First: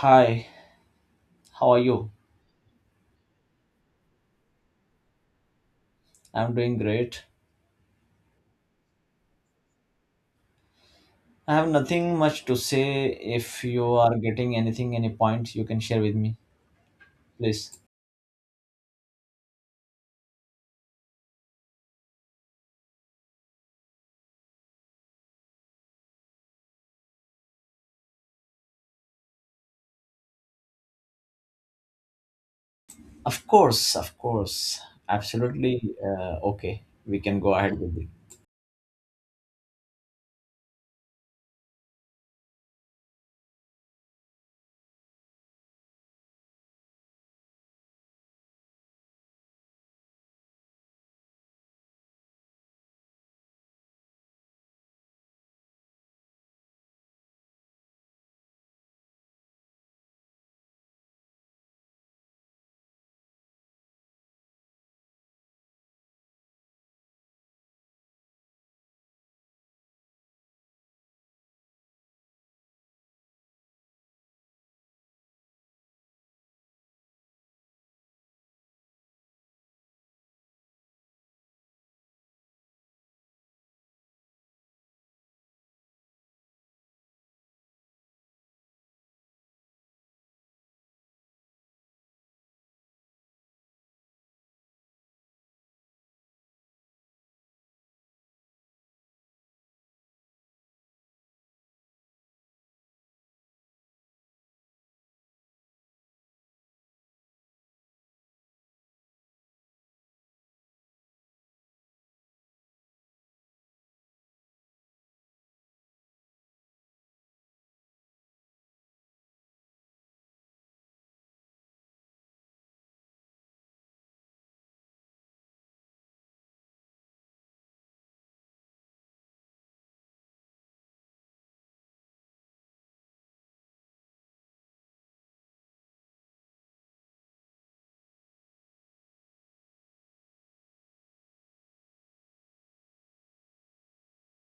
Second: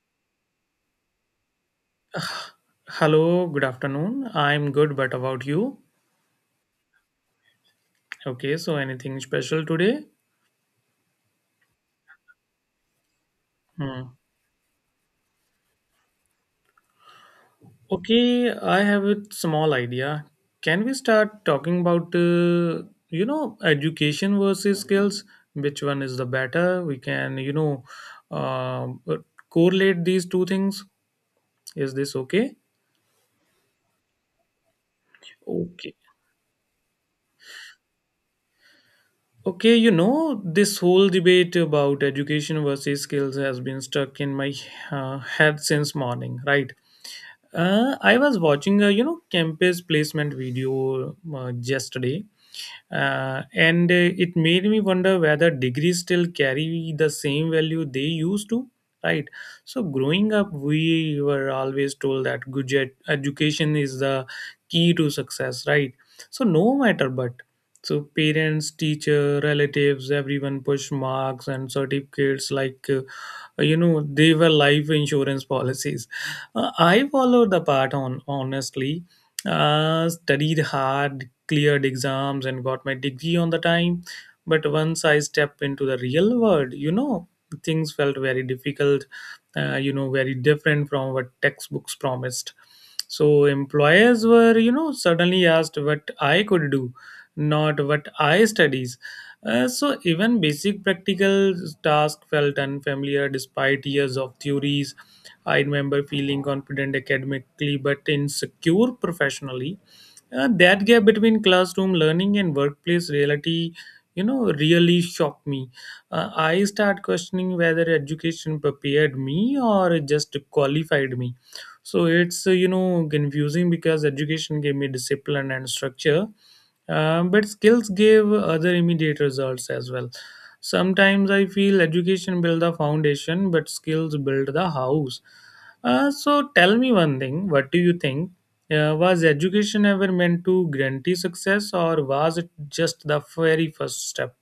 Hi, how are you? Hello, good afternoon. I'm good, but about you? I'm doing great. Okay, so anything special today? I have nothing much to say. If you are Hmm. getting anything, any points you can share with me, please. Okay, I have a small idea. Can we start talking about, education versus skills? Which one is the better? We can, uh, correlate these two things. Is this okay? Of course, of course. Okay. Absolutely. Okay, we can go ahead with this. Okay, this whole debate about education versus skills has been stuck in my head since morning, right? I was watching a campus placement video yesterday, and it made me wonder whether degrees still carry the same value they used to. Right. So growing up, we were always told that good education is the key to success. Right. So no matter but. So parents, teacher, relatives, everyone push marks and certificates like they were life insurance policies. I followed the path on honestly, studied hard, cleared exams, and got my degree on the time. But once I stepped into the real world, things felt very difficult, very different from what textbooks promised. So employers were, suddenly asked what I could do, not what I studied. So even basic practical tasks felt unfamiliar despite years of theories. I remember feeling confident academically but insecure professionally. That gap between classroom learning and workplace reality, really shocked me. I start questioning whether education prepared me or just qualified me. So it's confusing, because education gave me discipline and structure, but skills give other immediate results as well. Sometimes I feel education build the foundation, but skills build the house. So tell me one thing: what do you think? Was education ever meant to guarantee success, or was it just the very first step?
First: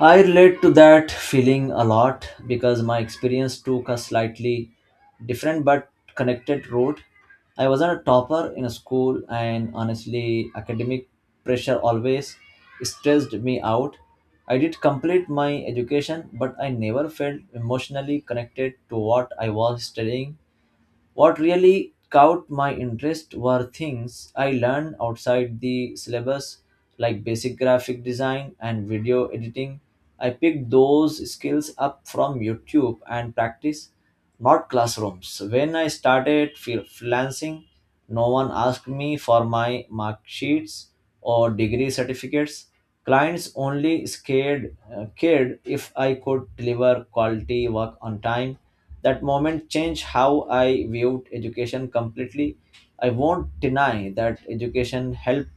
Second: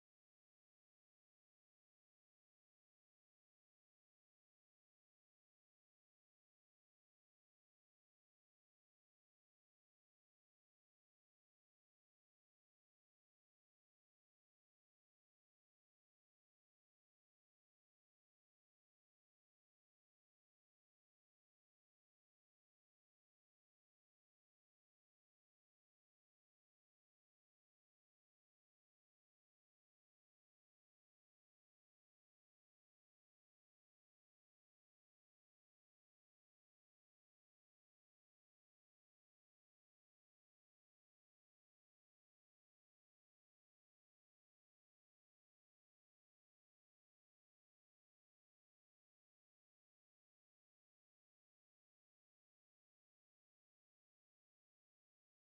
I relate to that feeling a lot because my experience took a slightly different but connected route. I wasn't a topper in a school, and honestly, academic pressure always stressed me out. I did complete my education, but I never felt emotionally connected to what I was studying. What really caught my interest were things I learned outside the syllabus, like basic graphic design and video editing. I picked those skills up from YouTube and practice, not classrooms. When I started freelancing, no one asked me for my mark sheets or degree certificates. Clients only scared cared if I could deliver quality work on time. That moment changed how I viewed education completely. I won't deny that education helped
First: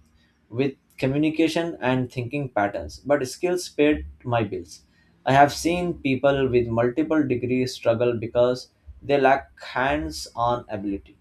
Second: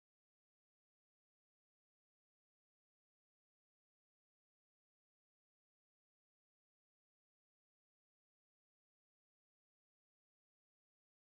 with communication and thinking patterns, but skills paid my bills. I have seen people with multiple degrees struggle because they lack hands on ability.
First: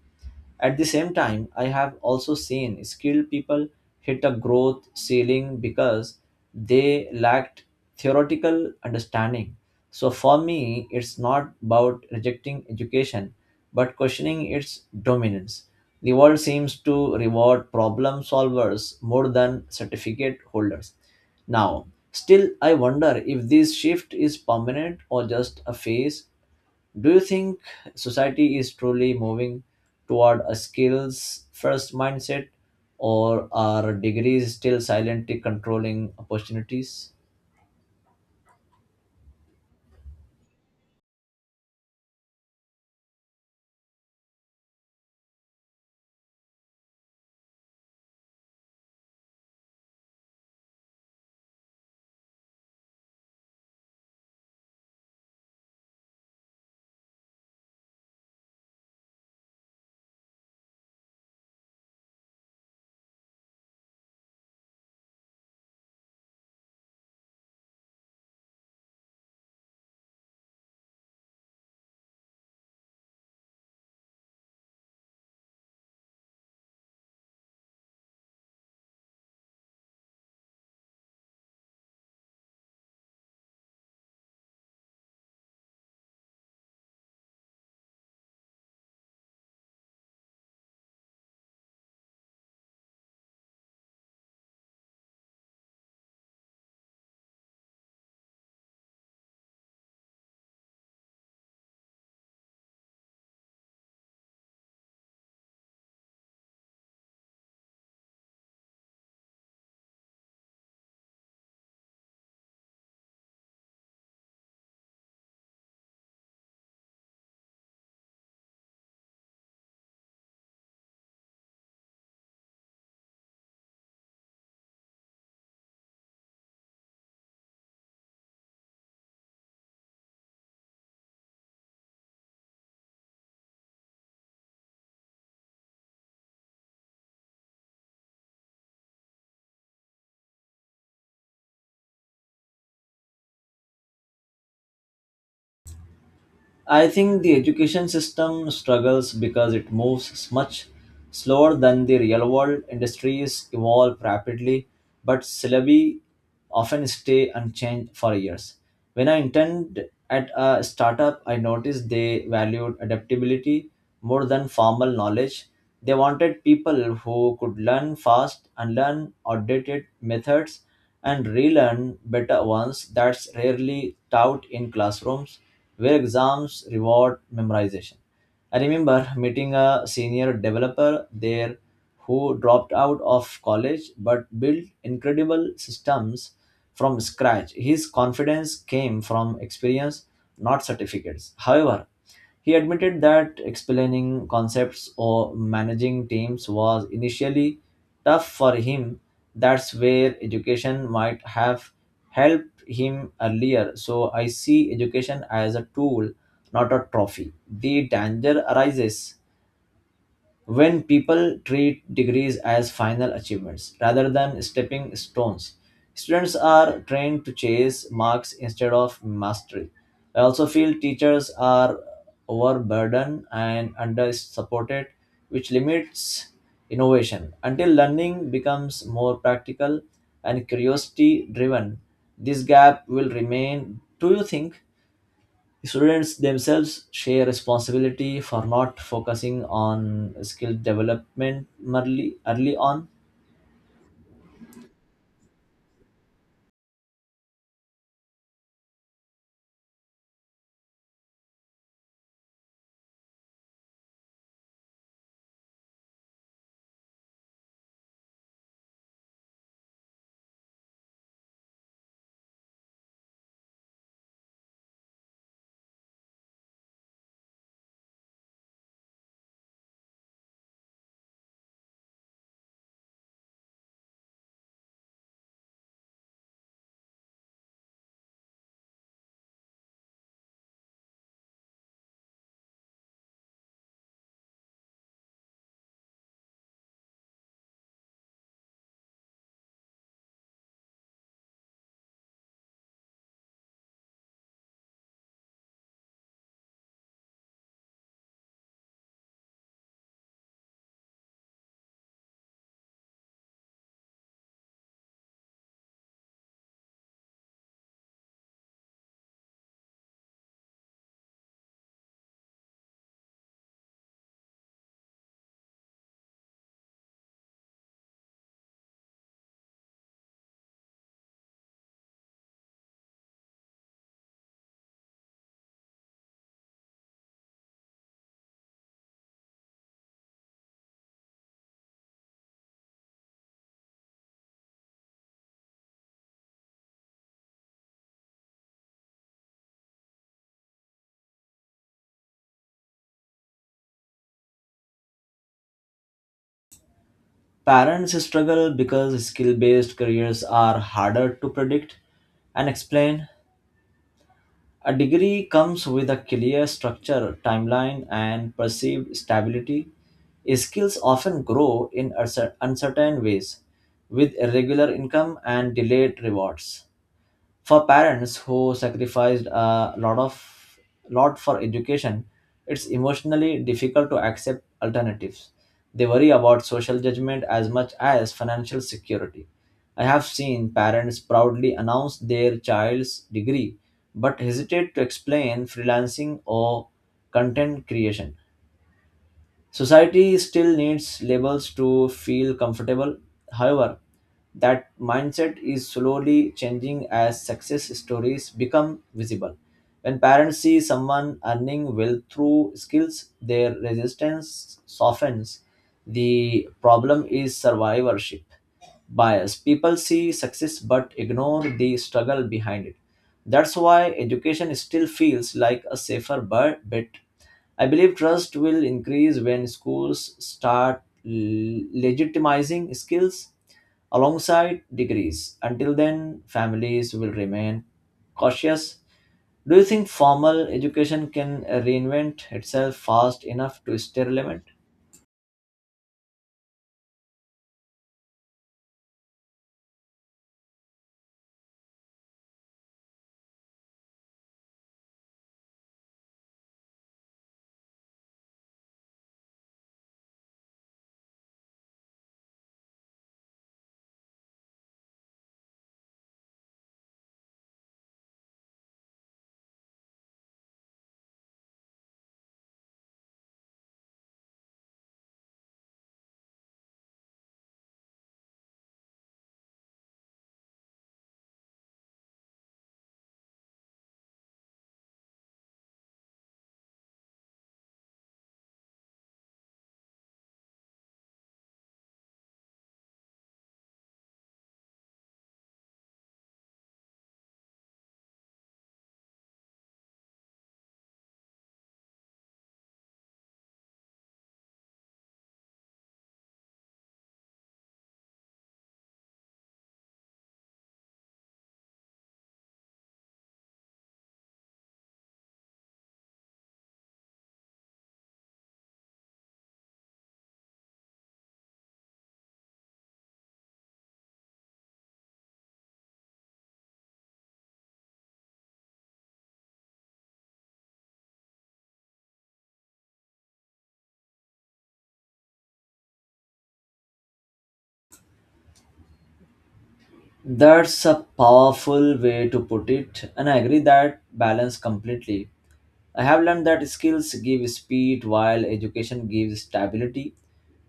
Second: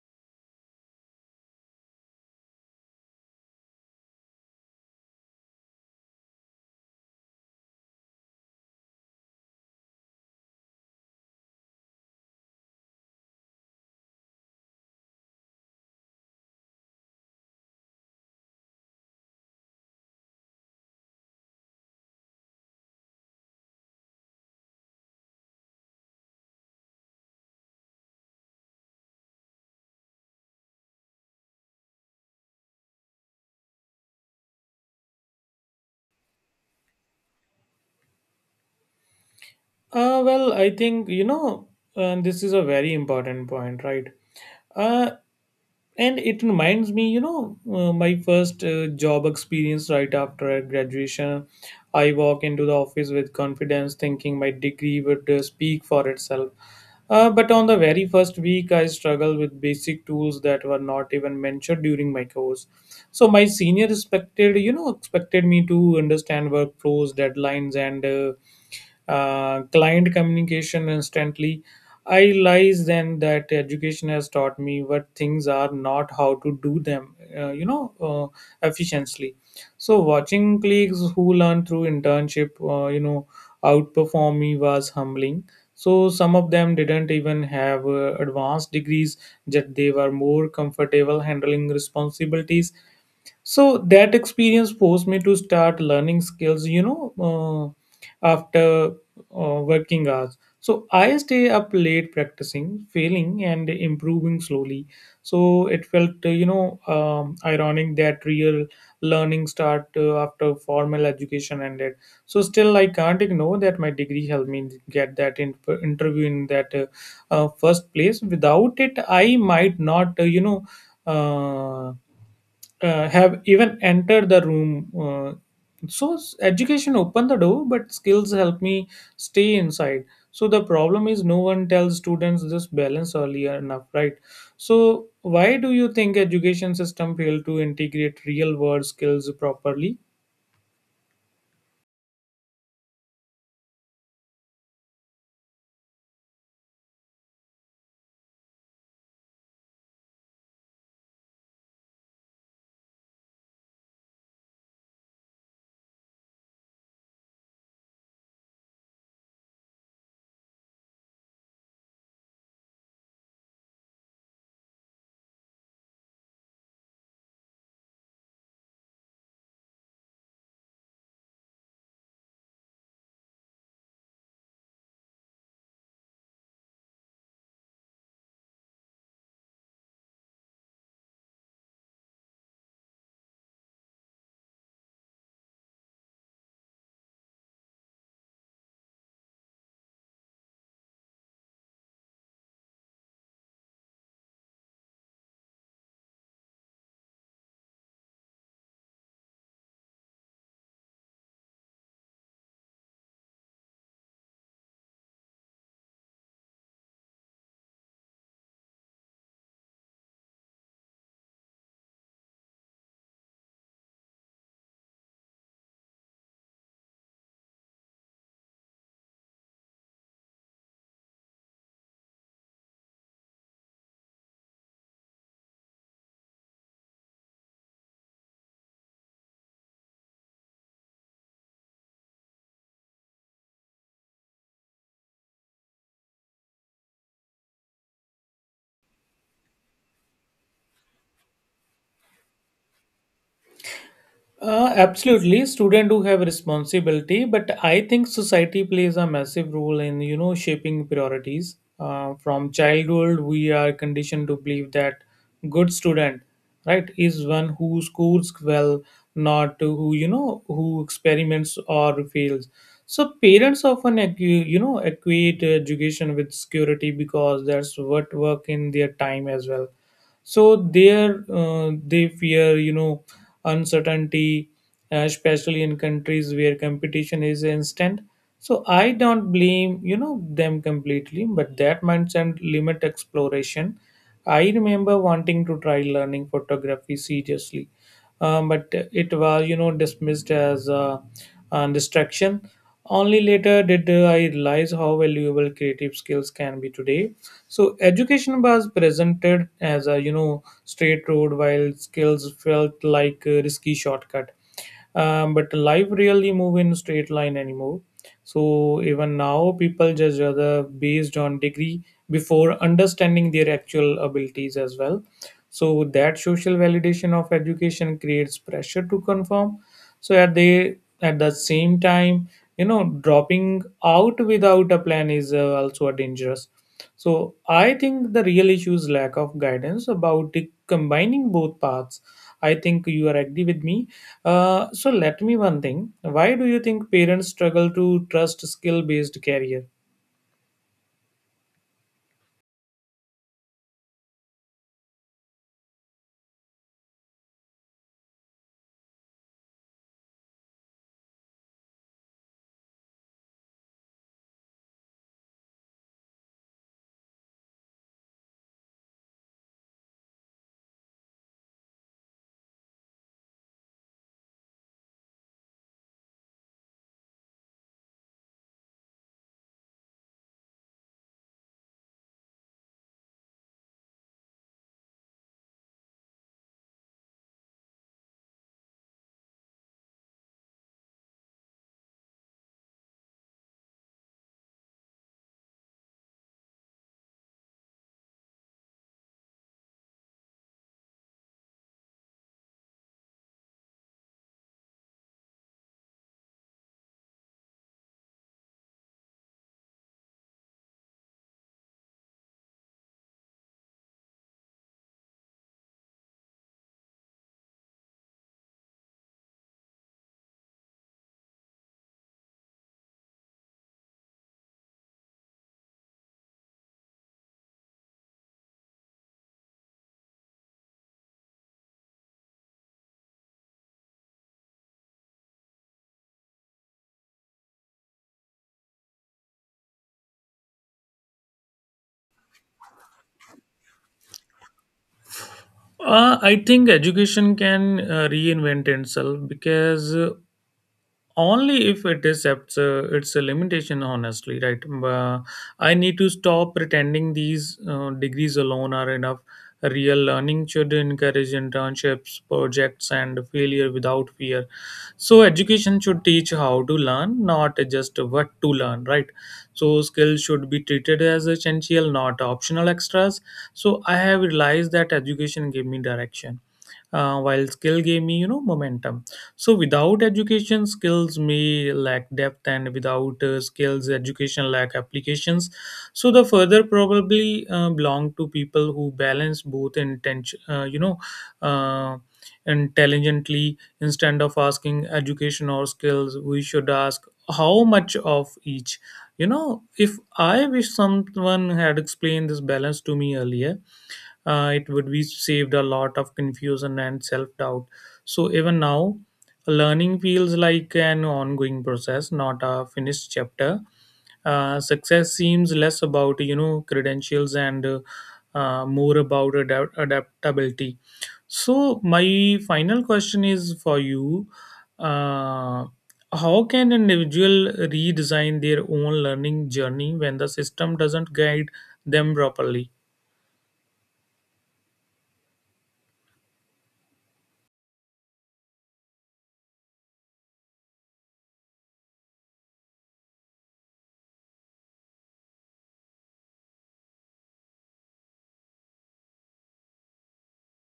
At the same time, I have also seen skilled people hit a growth ceiling because they lacked theoretical understanding. So for me, it's not about rejecting education, but questioning its dominance. The world seems to reward problem solvers more than certificate holders. Now, still, I wonder if this shift is permanent or just a phase. Do you think society is truly moving toward a skills first mindset, or are degrees still silently controlling opportunities? Well, I think, this is a very important point, right? Uh, And it reminds me, my first job experience right after graduation. I walk into the office with confidence, thinking my degree would speak for itself. But on the very first week, I struggled with basic tools that were not even mentioned during my course. So my senior expected me to understand workflows, deadlines, and client communication instantly. I realize then that education has taught me what things are, not how to do them, efficiently. So watching colleagues who learn through internship, outperform me was humbling. So some of them didn't even have advanced degrees, yet they were more comfortable handling responsibilities. So that experience forced me to start learning skills, after working hours. So I stay up late practicing, failing, and improving slowly. So it felt, ironic that real learning start after formal education ended. So still I can't ignore that my degree helped me get that interview in that first place. Without it, I might not uh have even entered the room. So education opened the door, but skills help me stay inside. So the problem is no one tells students this balance earlier enough, right? So why do you think education system fail to integrate real world skills properly? I think the education system struggles because it moves much slower than the real world. Industries evolve rapidly, but syllabi often stay unchanged for years. When I interned at a startup, I noticed they valued adaptability more than formal knowledge. They wanted people who could learn fast, unlearn outdated methods, and relearn better ones. That's rarely taught in classrooms where exams reward memorization. I remember meeting a senior developer there who dropped out of college but built incredible systems from scratch. His confidence came from experience, not certificates. However, he admitted that explaining concepts or managing teams was initially tough for him. That's where education might have helped him earlier. So I see education as a tool, not a trophy. The danger arises when people treat degrees as final achievements rather than stepping stones. Students are trained to chase marks instead of mastery. I also feel teachers are overburdened and under supported, which limits innovation. Until learning becomes more practical and curiosity driven, this gap will remain. Do you think students themselves share responsibility for not focusing on skill development early on? Absolutely, students do have responsibility, but I think society plays a massive role in, shaping priorities. From childhood, we are conditioned to believe that good student, right, is one who scores well, not who, who experiments or fails. So parents often equate education with security because that's what work in their time as well. So there, they fear, uncertainty, especially in countries where competition is instant. So I don't blame, them completely, but that mindset limit exploration. I remember wanting to try learning photography seriously, but it was, dismissed as a distraction. Only later did I realize how valuable creative skills can be today. So education was presented as a, straight road, while skills felt like a risky shortcut. But life really move in straight line anymore. So even now people judge other based on degree before understanding their actual abilities as well. So that social validation of education creates pressure to conform. So at the same time, dropping out without a plan is, also a dangerous. So I think the real issue is lack of guidance about the combining both paths. I think you are agree with me. So let me one thing. Why do you think parents struggle to trust skill based career? Parents struggle because skill based careers are harder to predict and explain. A degree comes with a clear structure, timeline, and perceived stability. Skills often grow in uncertain ways with irregular income and delayed rewards. For parents who sacrificed a lot for education, it's emotionally difficult to accept alternatives. They worry about social judgment as much as financial security. I have seen parents proudly announce their child's degree but hesitate to explain freelancing or content creation. Society still needs labels to feel comfortable. However, that mindset is slowly changing as success stories become visible. When parents see someone earning wealth through skills, their resistance softens. The problem is survivorship bias. People see success but ignore the struggle behind it. That's why education still feels like a safer bet. I believe trust will increase when schools start legitimizing skills alongside degrees. Until then, families will remain cautious. Do you think formal education can reinvent itself fast enough to stay relevant? I think education can reinvent itself because, only if it accepts it's a limitation honestly, right? I need to stop pretending these degrees alone are enough. Real learning should encourage internships, projects, and failure without fear. So education should teach how to learn, not just what to learn, right? So skills should be treated as essential, not optional extras. So I have realized that education gave me direction, while skill gave me, momentum. So without education, skills may lack depth, and without skills, education lack applications. So the further probably belong to people who balance both intention, uh, intelligently. Instead of asking education or skills, we should ask how much of each. If I wish someone had explained this balance to me earlier. It would be saved a lot of confusion and self-doubt. So even now, learning feels like an ongoing process, not a finished chapter. Success seems less about, credentials and more about adaptability. So my final question is for you: uh, how can an individual redesign their own learning journey when the system doesn't guide them properly? That's a powerful way to put it, and I agree that balance completely. I have learned that skills give speed while education gives stability.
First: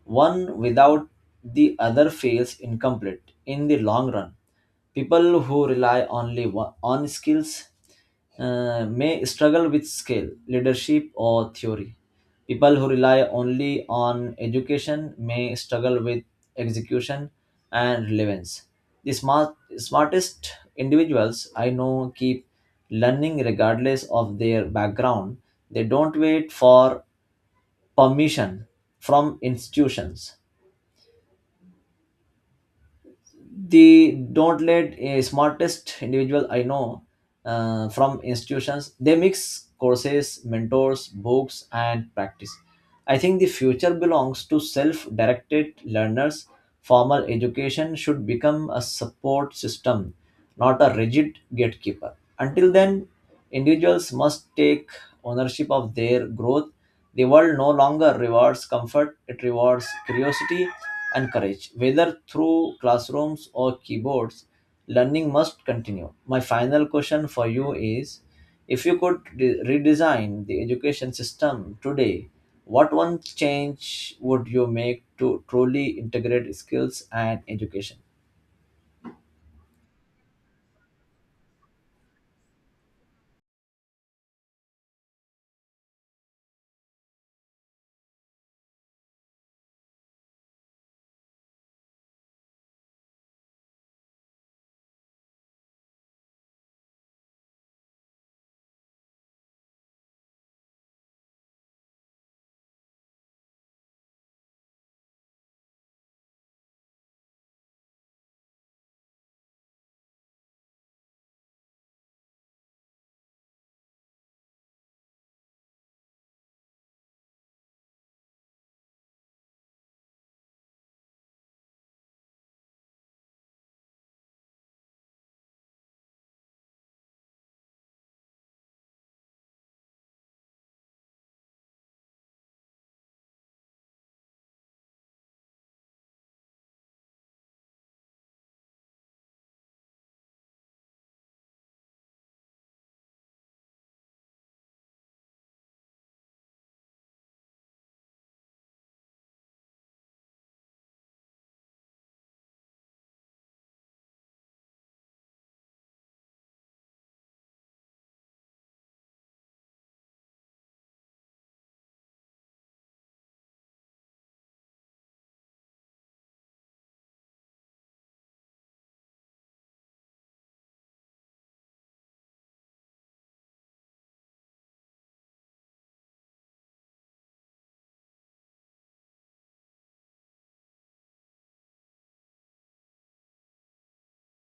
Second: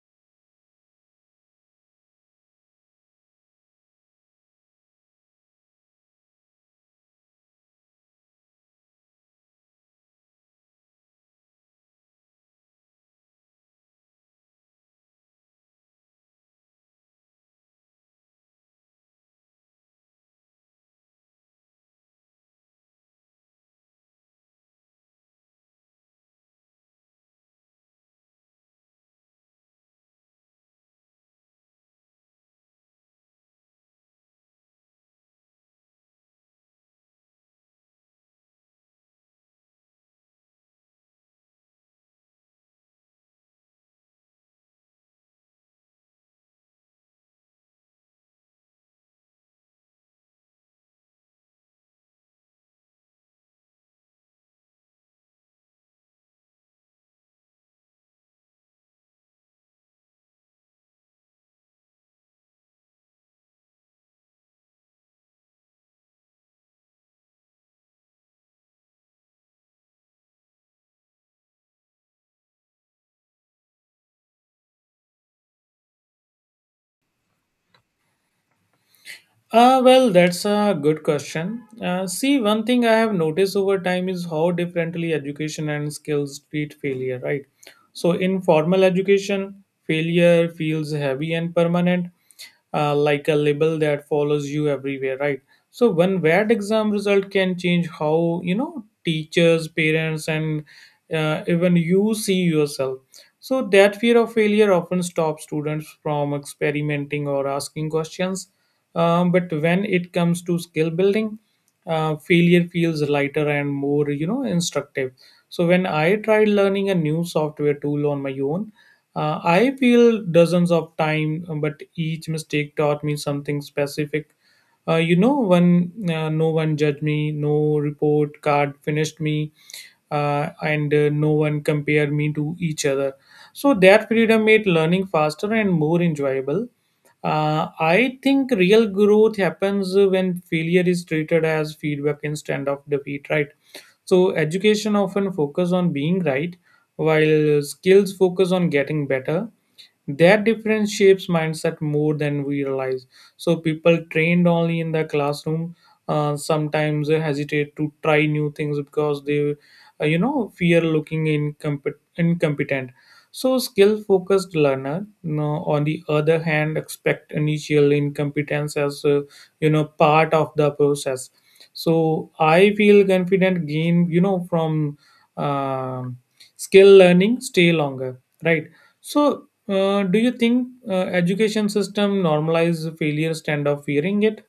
One without the other feels incomplete in the long run. People who rely only on skills may struggle with skill, leadership, or theory. People who rely only on education may struggle with execution and relevance. The smartest individuals I know keep learning regardless of their background. They don't wait for permission from institutions. They don't let a smartest individual I know from institutions They mix courses, mentors, books and practice. I think the future belongs to self-directed learners. Formal education should become a support system, not a rigid gatekeeper. Until then, individuals must take ownership of their growth. The world no longer rewards comfort, it rewards curiosity and courage. Whether through classrooms or keyboards, learning must continue. My final question for you is, if you could redesign the education system today, what one change would you make to truly integrate skills and education? Well, that's a good question. See, one thing I have noticed over time is how differently education and skills treat failure, right? So in formal education, failure feels heavy and permanent, like a label that follows you everywhere, right? So one bad exam result can change how, teachers, parents, and even you see yourself. So that fear of failure often stops students from experimenting or asking questions. But when it comes to skill building, failure feels lighter and more, instructive. So when I tried learning a new software tool on my own, I feel dozens of time, but each mistake taught me something specific. When no one judged me, no report card finished me, and no one compare me to each other. So that freedom made learning faster and more enjoyable. I think real growth happens when failure is treated as feedback instead of defeat, right? So education often focus on being right, while skills focus on getting better. That difference shapes mindset more than we realize. So people trained only in the classroom sometimes hesitate to try new things because they, fear looking incompetent. So skill-focused learner, no, on the other hand, expect initial incompetence as, part of the process. So I feel confident gain, you know from. Um skill learning stay longer, right? So do you think education system normalize failure instead of fearing it?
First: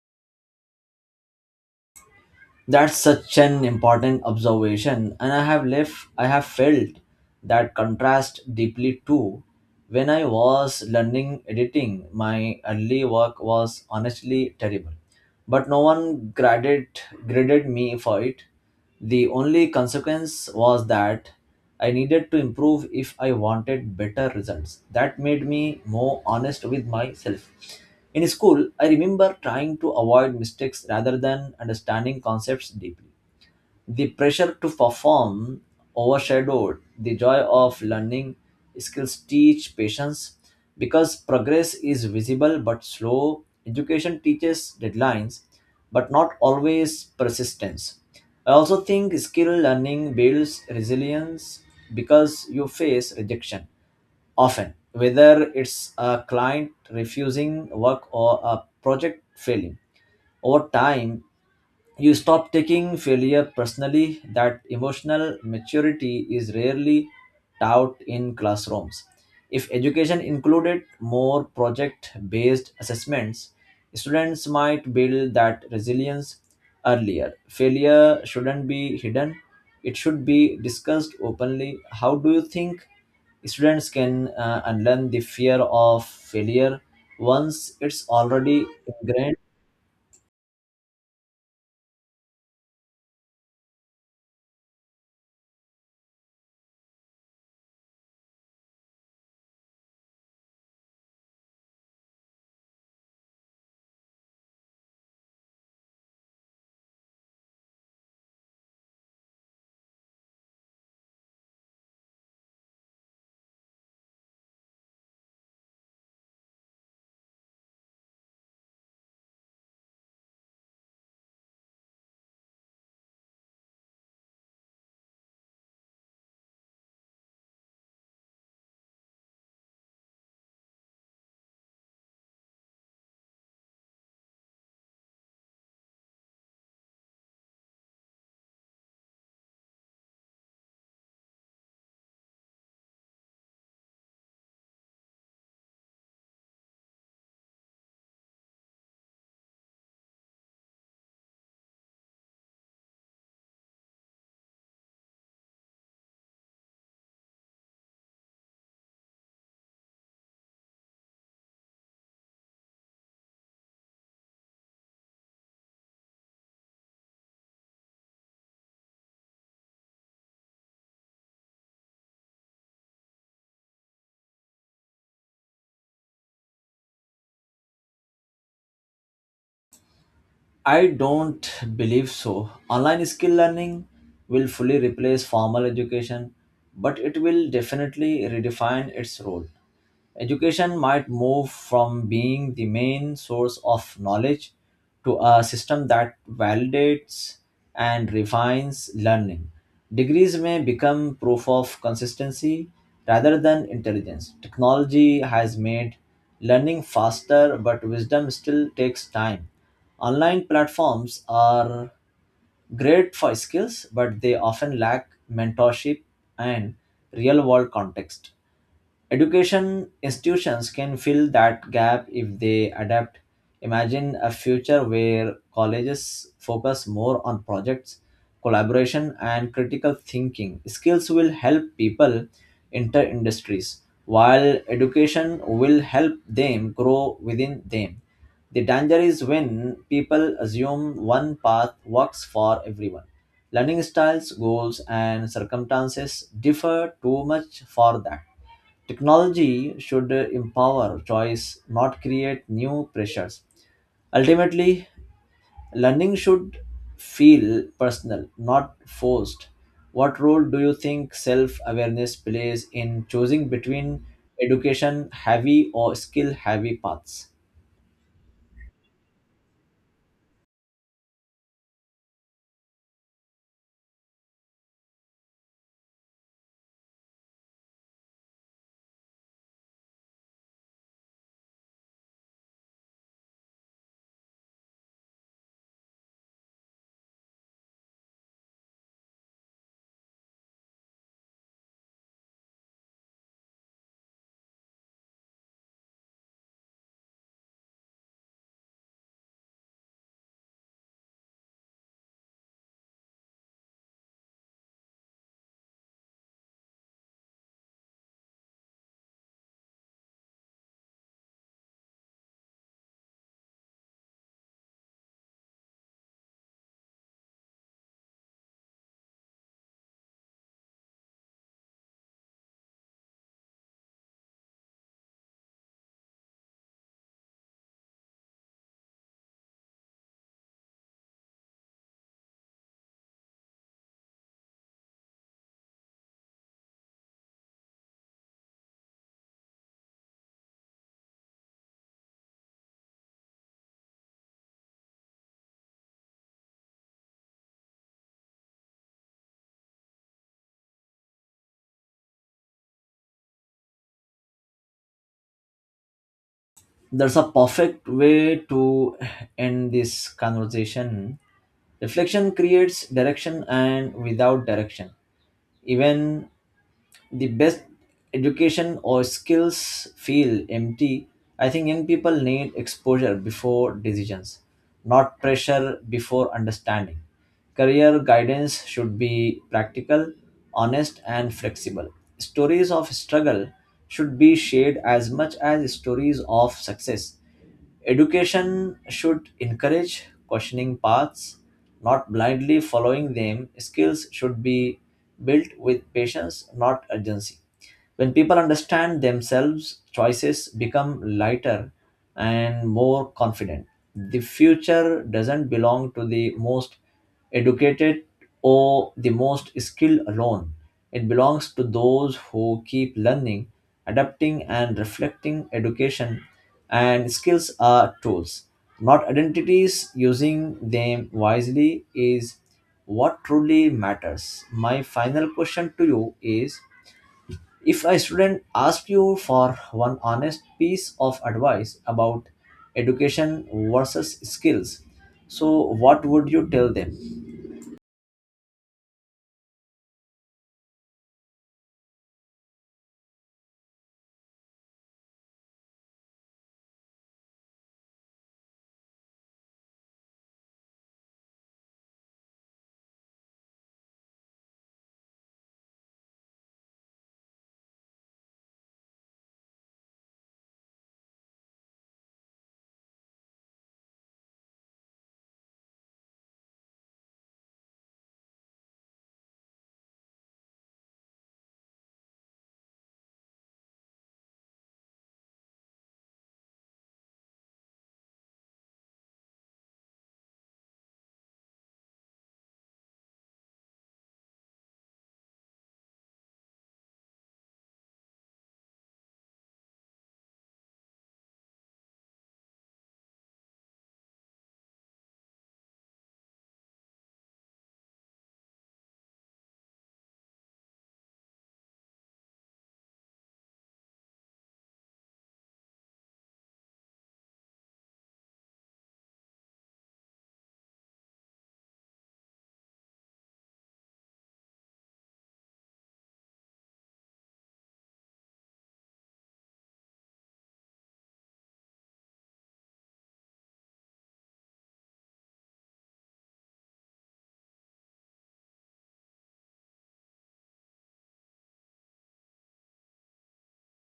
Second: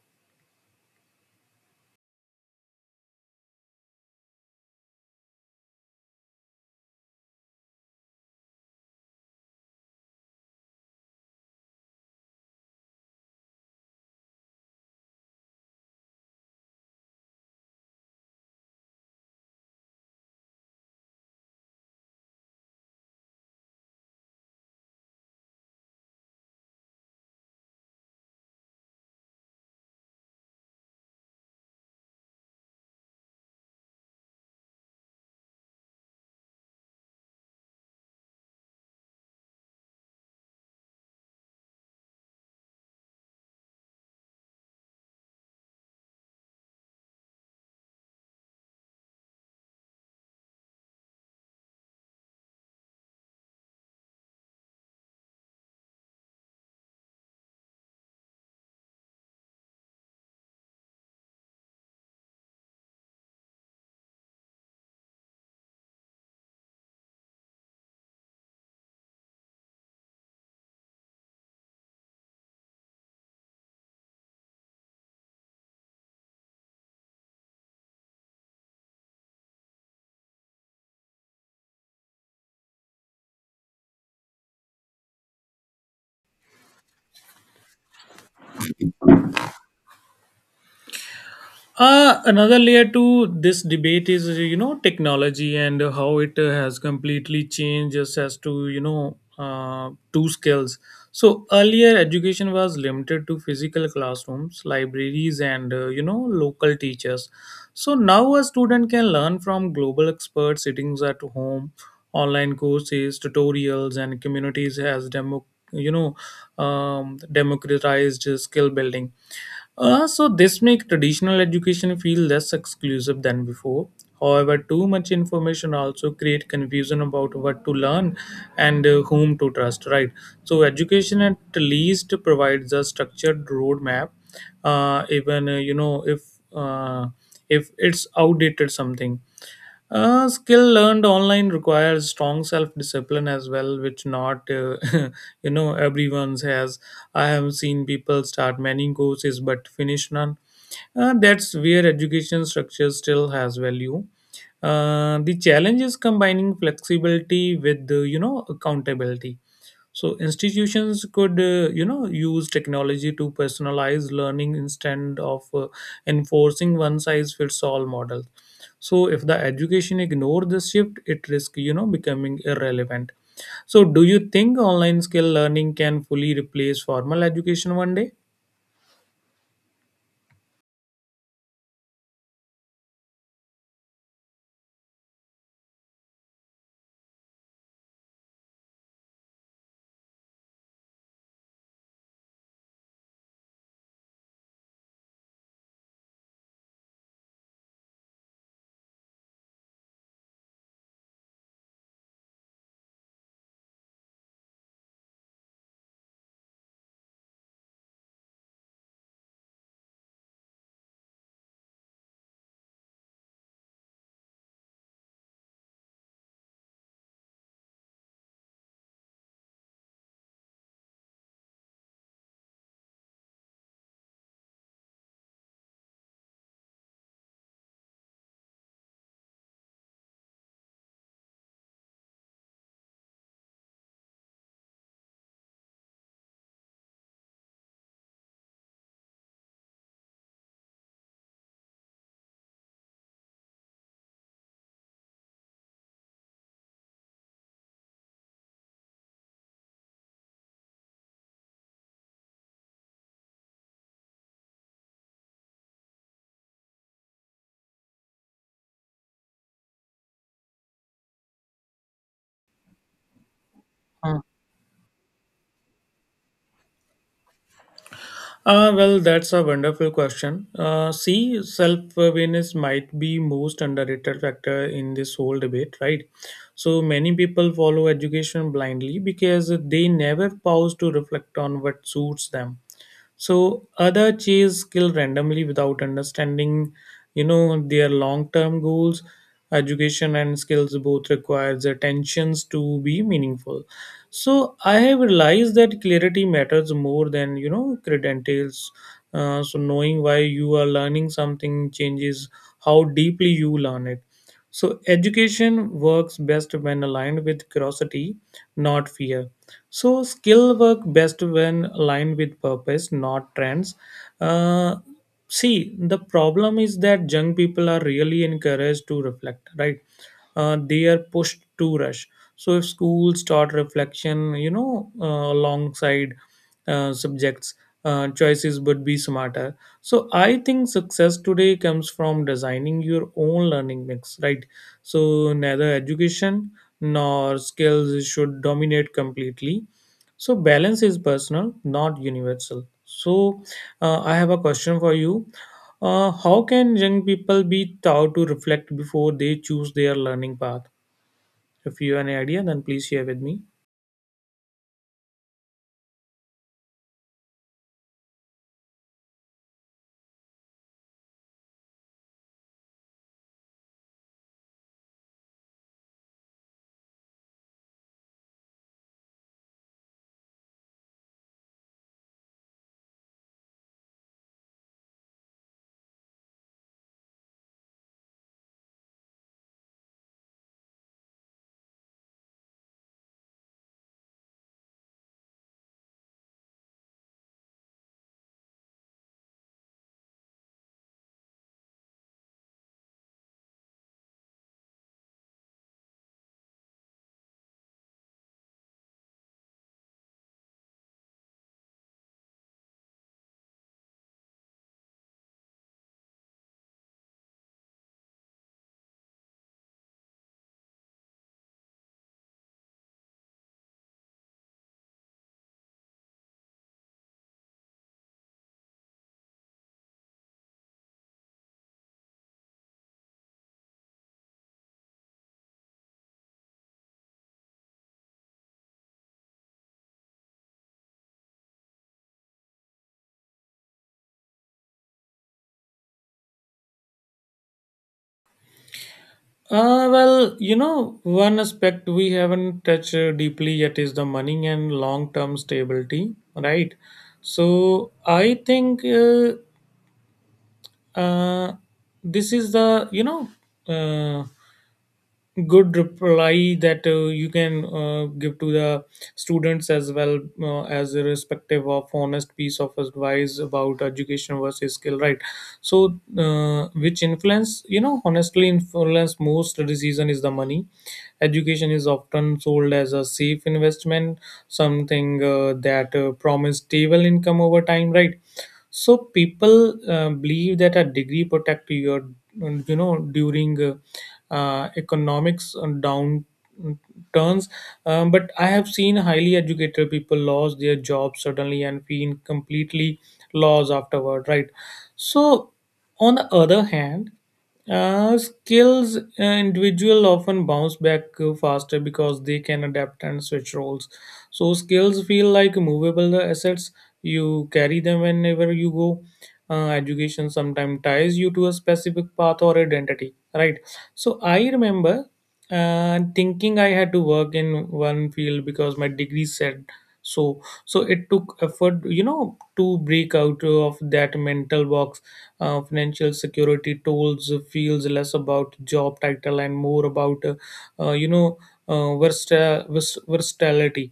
That's such an important observation, and I have felt that contrast deeply too. When I was learning editing, my early work was honestly terrible, but no one graded me for it. The only consequence was that I needed to improve if I wanted better results. That made me more honest with myself. In school, I remember trying to avoid mistakes rather than understanding concepts deeply. The pressure to perform overshadowed the joy of learning. Skills teach patience because progress is visible but slow. Education teaches deadlines but not always persistence. I also think skill learning builds resilience because you face rejection often, whether it's a client refusing work or a project failing. Over time, you stop taking failure personally. That emotional maturity is rarely taught in classrooms. If education included more project based assessments, students might build that resilience earlier. Failure shouldn't be hidden, it should be discussed openly. How do you think students can unlearn the fear of failure once it's already ingrained? Another layer to this debate is, technology and how it has completely changed us as to, two skills. So earlier education was limited to physical classrooms, libraries, and, local teachers. So now a student can learn from global experts sittings at home, online courses, tutorials, and communities has you know, democratized skill building. So this makes traditional education feel less exclusive than before. However, too much information also create confusion about what to learn and, whom to trust. Right. So education at least provides a structured roadmap. Even uh, if it's outdated something. Skill learned online requires strong self discipline as well, which not everyone's has. I have seen people start many courses but finish none. That's where education structure still has value. The challenge is combining flexibility with, accountability. So institutions could, use technology to personalize learning instead of enforcing one size fits all models. So if the education ignore this shift, it risks, becoming irrelevant. So do you think online skill learning can fully replace formal education one day? I don't believe so. Online skill learning will fully replace formal education, but it will definitely redefine its role. Education might move from being the main source of knowledge to a system that validates and refines learning. Degrees may become proof of consistency rather than intelligence. Technology has made learning faster, but wisdom still takes time. Online platforms are great for skills, but they often lack mentorship and real world context. Education institutions can fill that gap if they adapt. Imagine a future where colleges focus more on projects, collaboration, and critical thinking. Skills will help people enter industries, while education will help them grow within them. The danger is when people assume one path works for everyone. Learning styles, goals, and circumstances differ too much for that. Technology should empower choice, not create new pressures. Ultimately, learning should feel personal, not forced. What role do you think self awareness plays in choosing between Mm. education heavy or skill heavy paths? Well, that's a wonderful question. See, self-awareness might be most underrated factor in this whole debate, right? So many people follow education blindly because they never pause to reflect on what suits them. So other chase skill randomly without understanding, their long-term goals. Education and skills both requires attentions to be meaningful. So I have realized that clarity matters more than credentials. So knowing why you are learning something changes how deeply you learn it. So education works best when aligned with curiosity, not fear. So skill work best when aligned with purpose, not trends. Uh, see, the problem is that young people are really encouraged to reflect, right? They are pushed to rush. So if schools start reflection, alongside subjects, choices would be smarter. So I think success today comes from designing your own learning mix, right? So neither education nor skills should dominate completely. So balance is personal, not universal. So I have a question for you. How can young people be taught to reflect before they choose their learning path? If you have any idea, then please share with me. There's a perfect way to end this conversation. Reflection creates direction, and without direction, even the best education or skills feel empty. I think young people need exposure before decisions, not pressure before understanding. Career guidance should be practical, honest, and flexible. Stories of struggle should be shared as much as stories of success. Education should encourage questioning paths, not blindly following them. Skills should be built with patience, not urgency. When people understand themselves, choices become lighter and more confident. The future doesn't belong to the most educated or the most skilled alone. It belongs to those who keep learning, adapting, and reflecting. Education and skills are tools, not identities. Using them wisely is what truly matters. My final question to you is, if a student asks you for one honest piece of advice about education versus skills, so what would you tell them? Well, you know, one aspect we haven't touched deeply yet is the money and long term stability, right? So I think uh, this is the uh, good reply that you can give to the students as well as irrespective of honest piece of advice about education versus skill, right? So which influence, honestly, influence most decision is the money. Education is often sold as a safe investment, something that promise stable income over time, right? So people believe that a degree protect your you know, during economics down mm, turns, but I have seen highly educated people lost their jobs suddenly and feel completely lost afterward, right? So on the other hand, skills individual often bounce back faster because they can adapt and switch roles. So skills feel like movable assets, you carry them whenever you go. Education sometimes ties you to a specific path or identity, right? So I remember thinking I had to work in one field because my degree said so. So it took effort, to break out of that mental box. Financial security tools feels less about job title and more about uh, you know versatility.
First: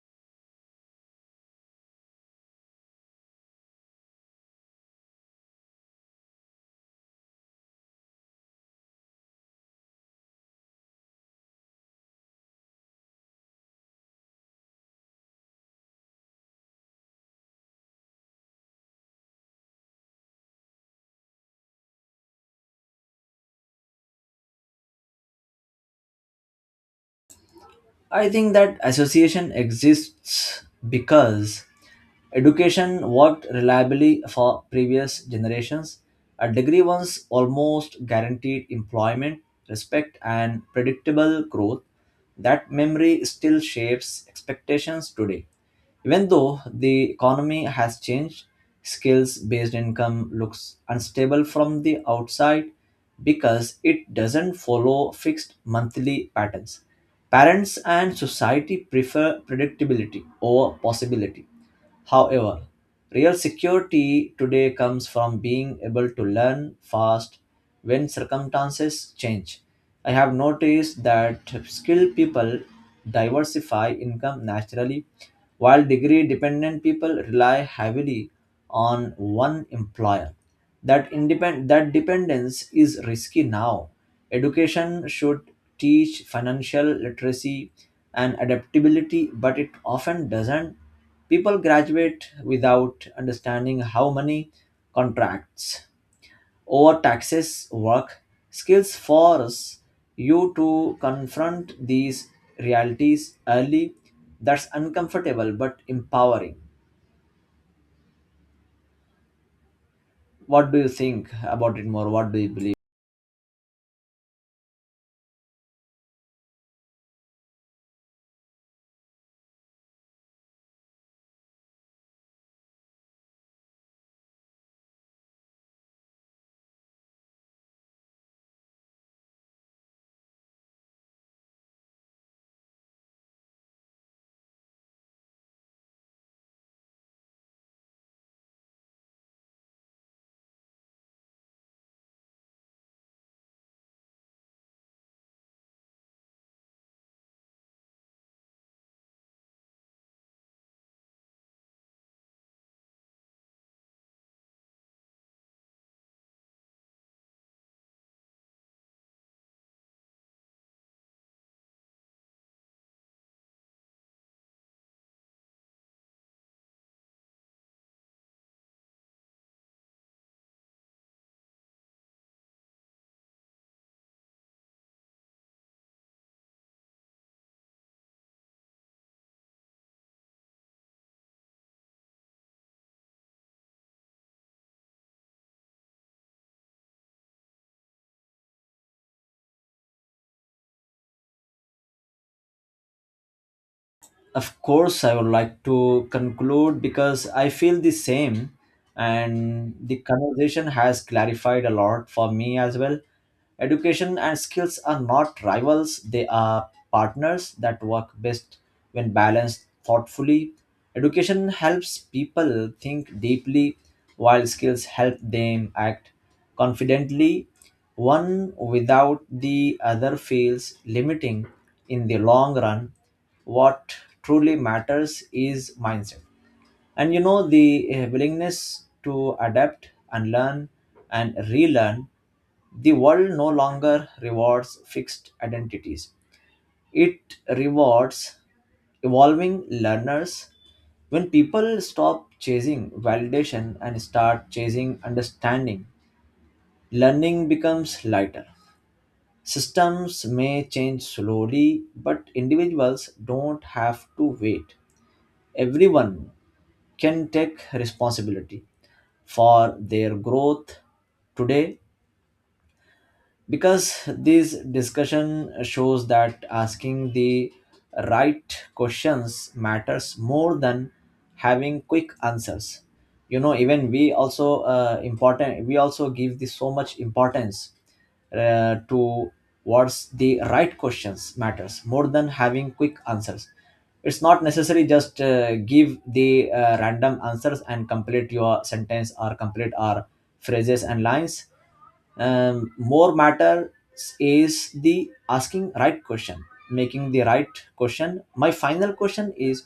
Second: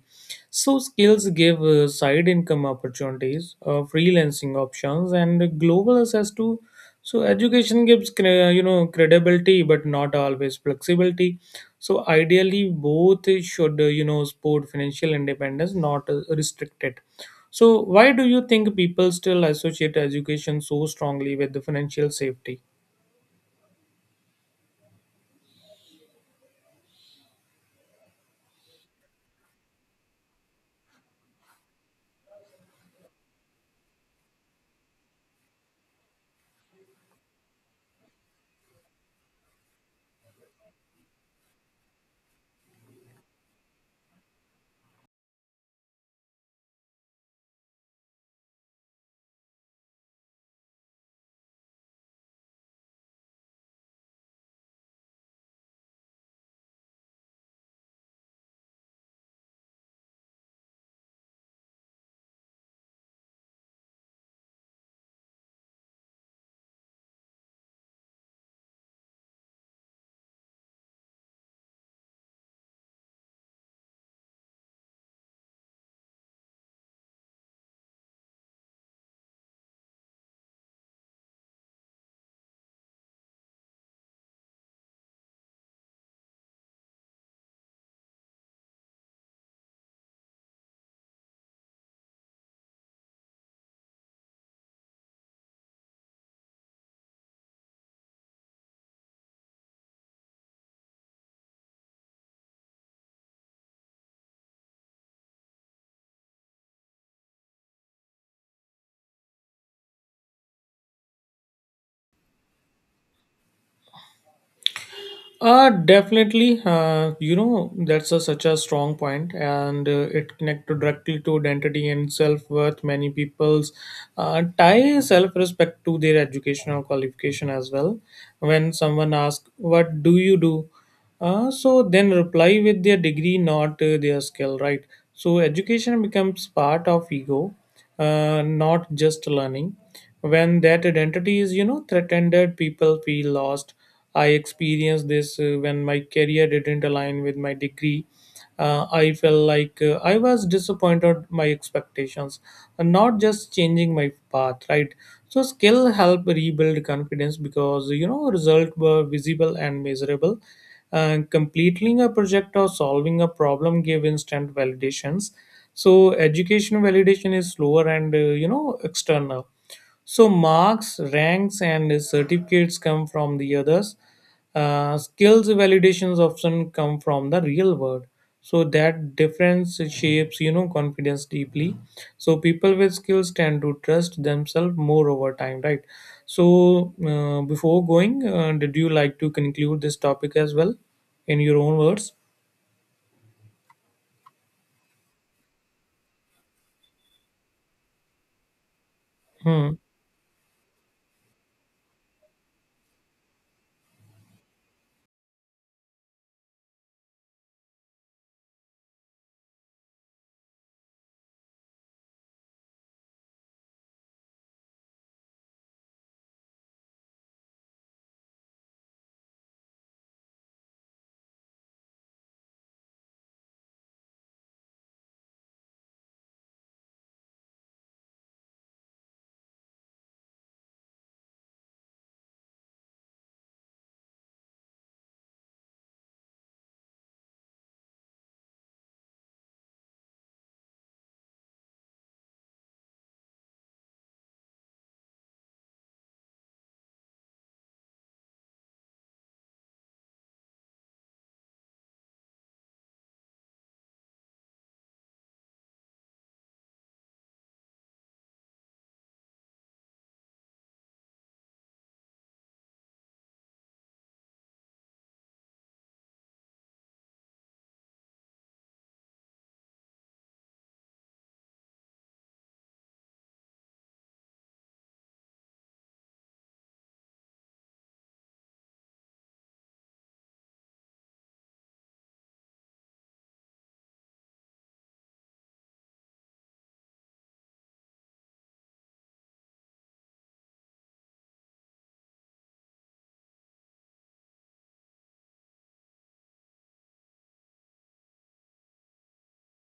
So skills give side income opportunities, freelancing options, and global access to. So education gives credibility, but not always flexibility. So, ideally, both should support financial independence, not restrict it. So, why do you think people still associate education so strongly with the financial safety? I think that association exists because education worked reliably for previous generations. A degree once almost guaranteed employment, respect, and predictable growth. That memory still shapes expectations today. Even though the economy has changed, skills based income looks unstable from the outside because it doesn't follow fixed monthly patterns. Parents and society prefer predictability over possibility. However, real security today comes from being able to learn fast when circumstances change. I have noticed that skilled people diversify income naturally, while degree dependent people rely heavily on one employer. That dependence is risky now. Education should teach financial literacy and adaptability, but it often doesn't. People graduate without understanding how money, contracts, or taxes work. Skills force you to confront these realities early. That's uncomfortable but empowering. What do you think about it more? What do you believe? Definitely. You know, that's a, such a strong point, and it connects directly to identity and self worth. Many people's tie self respect to their educational qualification as well. When someone asks, "What do you do?" So then reply with their degree, not their skill, right? So education becomes part of ego, not just learning. When that identity is, you know, threatened, people feel lost. I experienced this when my career didn't align with my degree. I felt like I was disappointed my expectations, and not just changing my path, right? So skill help rebuild confidence because, you know, results were visible and measurable. And completing a project or solving a problem gave instant validations. So education validation is slower and, you know, external, so marks, ranks, and certificates come from the others. Skills validations often come from the real world. So that difference shapes, you know, confidence deeply. So people with skills tend to trust themselves more over time, right? So before going, did you like to conclude this topic as well in your own words? Of course, I would like to conclude because I feel the same, and Hmm. the conversation has clarified a lot for me as well. Education and skills are not rivals, they are partners that work best when balanced thoughtfully. Education helps people think deeply, while skills help them act confidently. One without the other feels limiting in the long run. What truly matters is mindset and you know the willingness to adapt and learn and relearn. The world no longer rewards fixed identities, it rewards evolving learners. When people stop chasing validation and start chasing understanding, learning becomes lighter. Systems may change slowly, but individuals don't have to wait. Everyone can take responsibility for their growth today, because this discussion shows that asking the right questions matters more than having quick answers. Even we also important, we also give this so much importance to what's the right questions matters more than having quick answers. It's not necessary just give the random answers and complete your sentence or complete our phrases and lines. More matters is the asking right question, making the right question. My final question is,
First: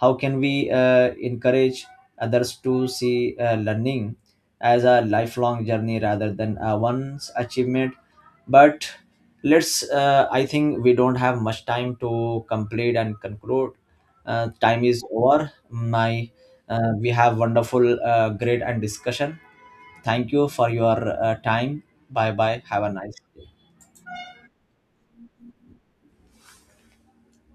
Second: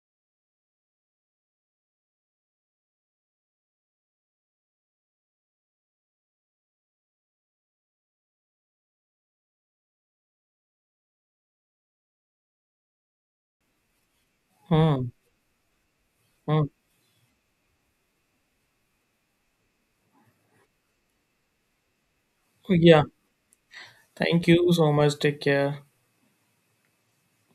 how can we encourage others to see learning as a lifelong journey rather than a one's achievement? But let's. I think we don't have much time to complete and conclude. Time is Hmm. over. My Hmm. We have great and discussion. Thank you for your time. Bye bye. Have a Yeah. nice day. Thank you so much. Take care.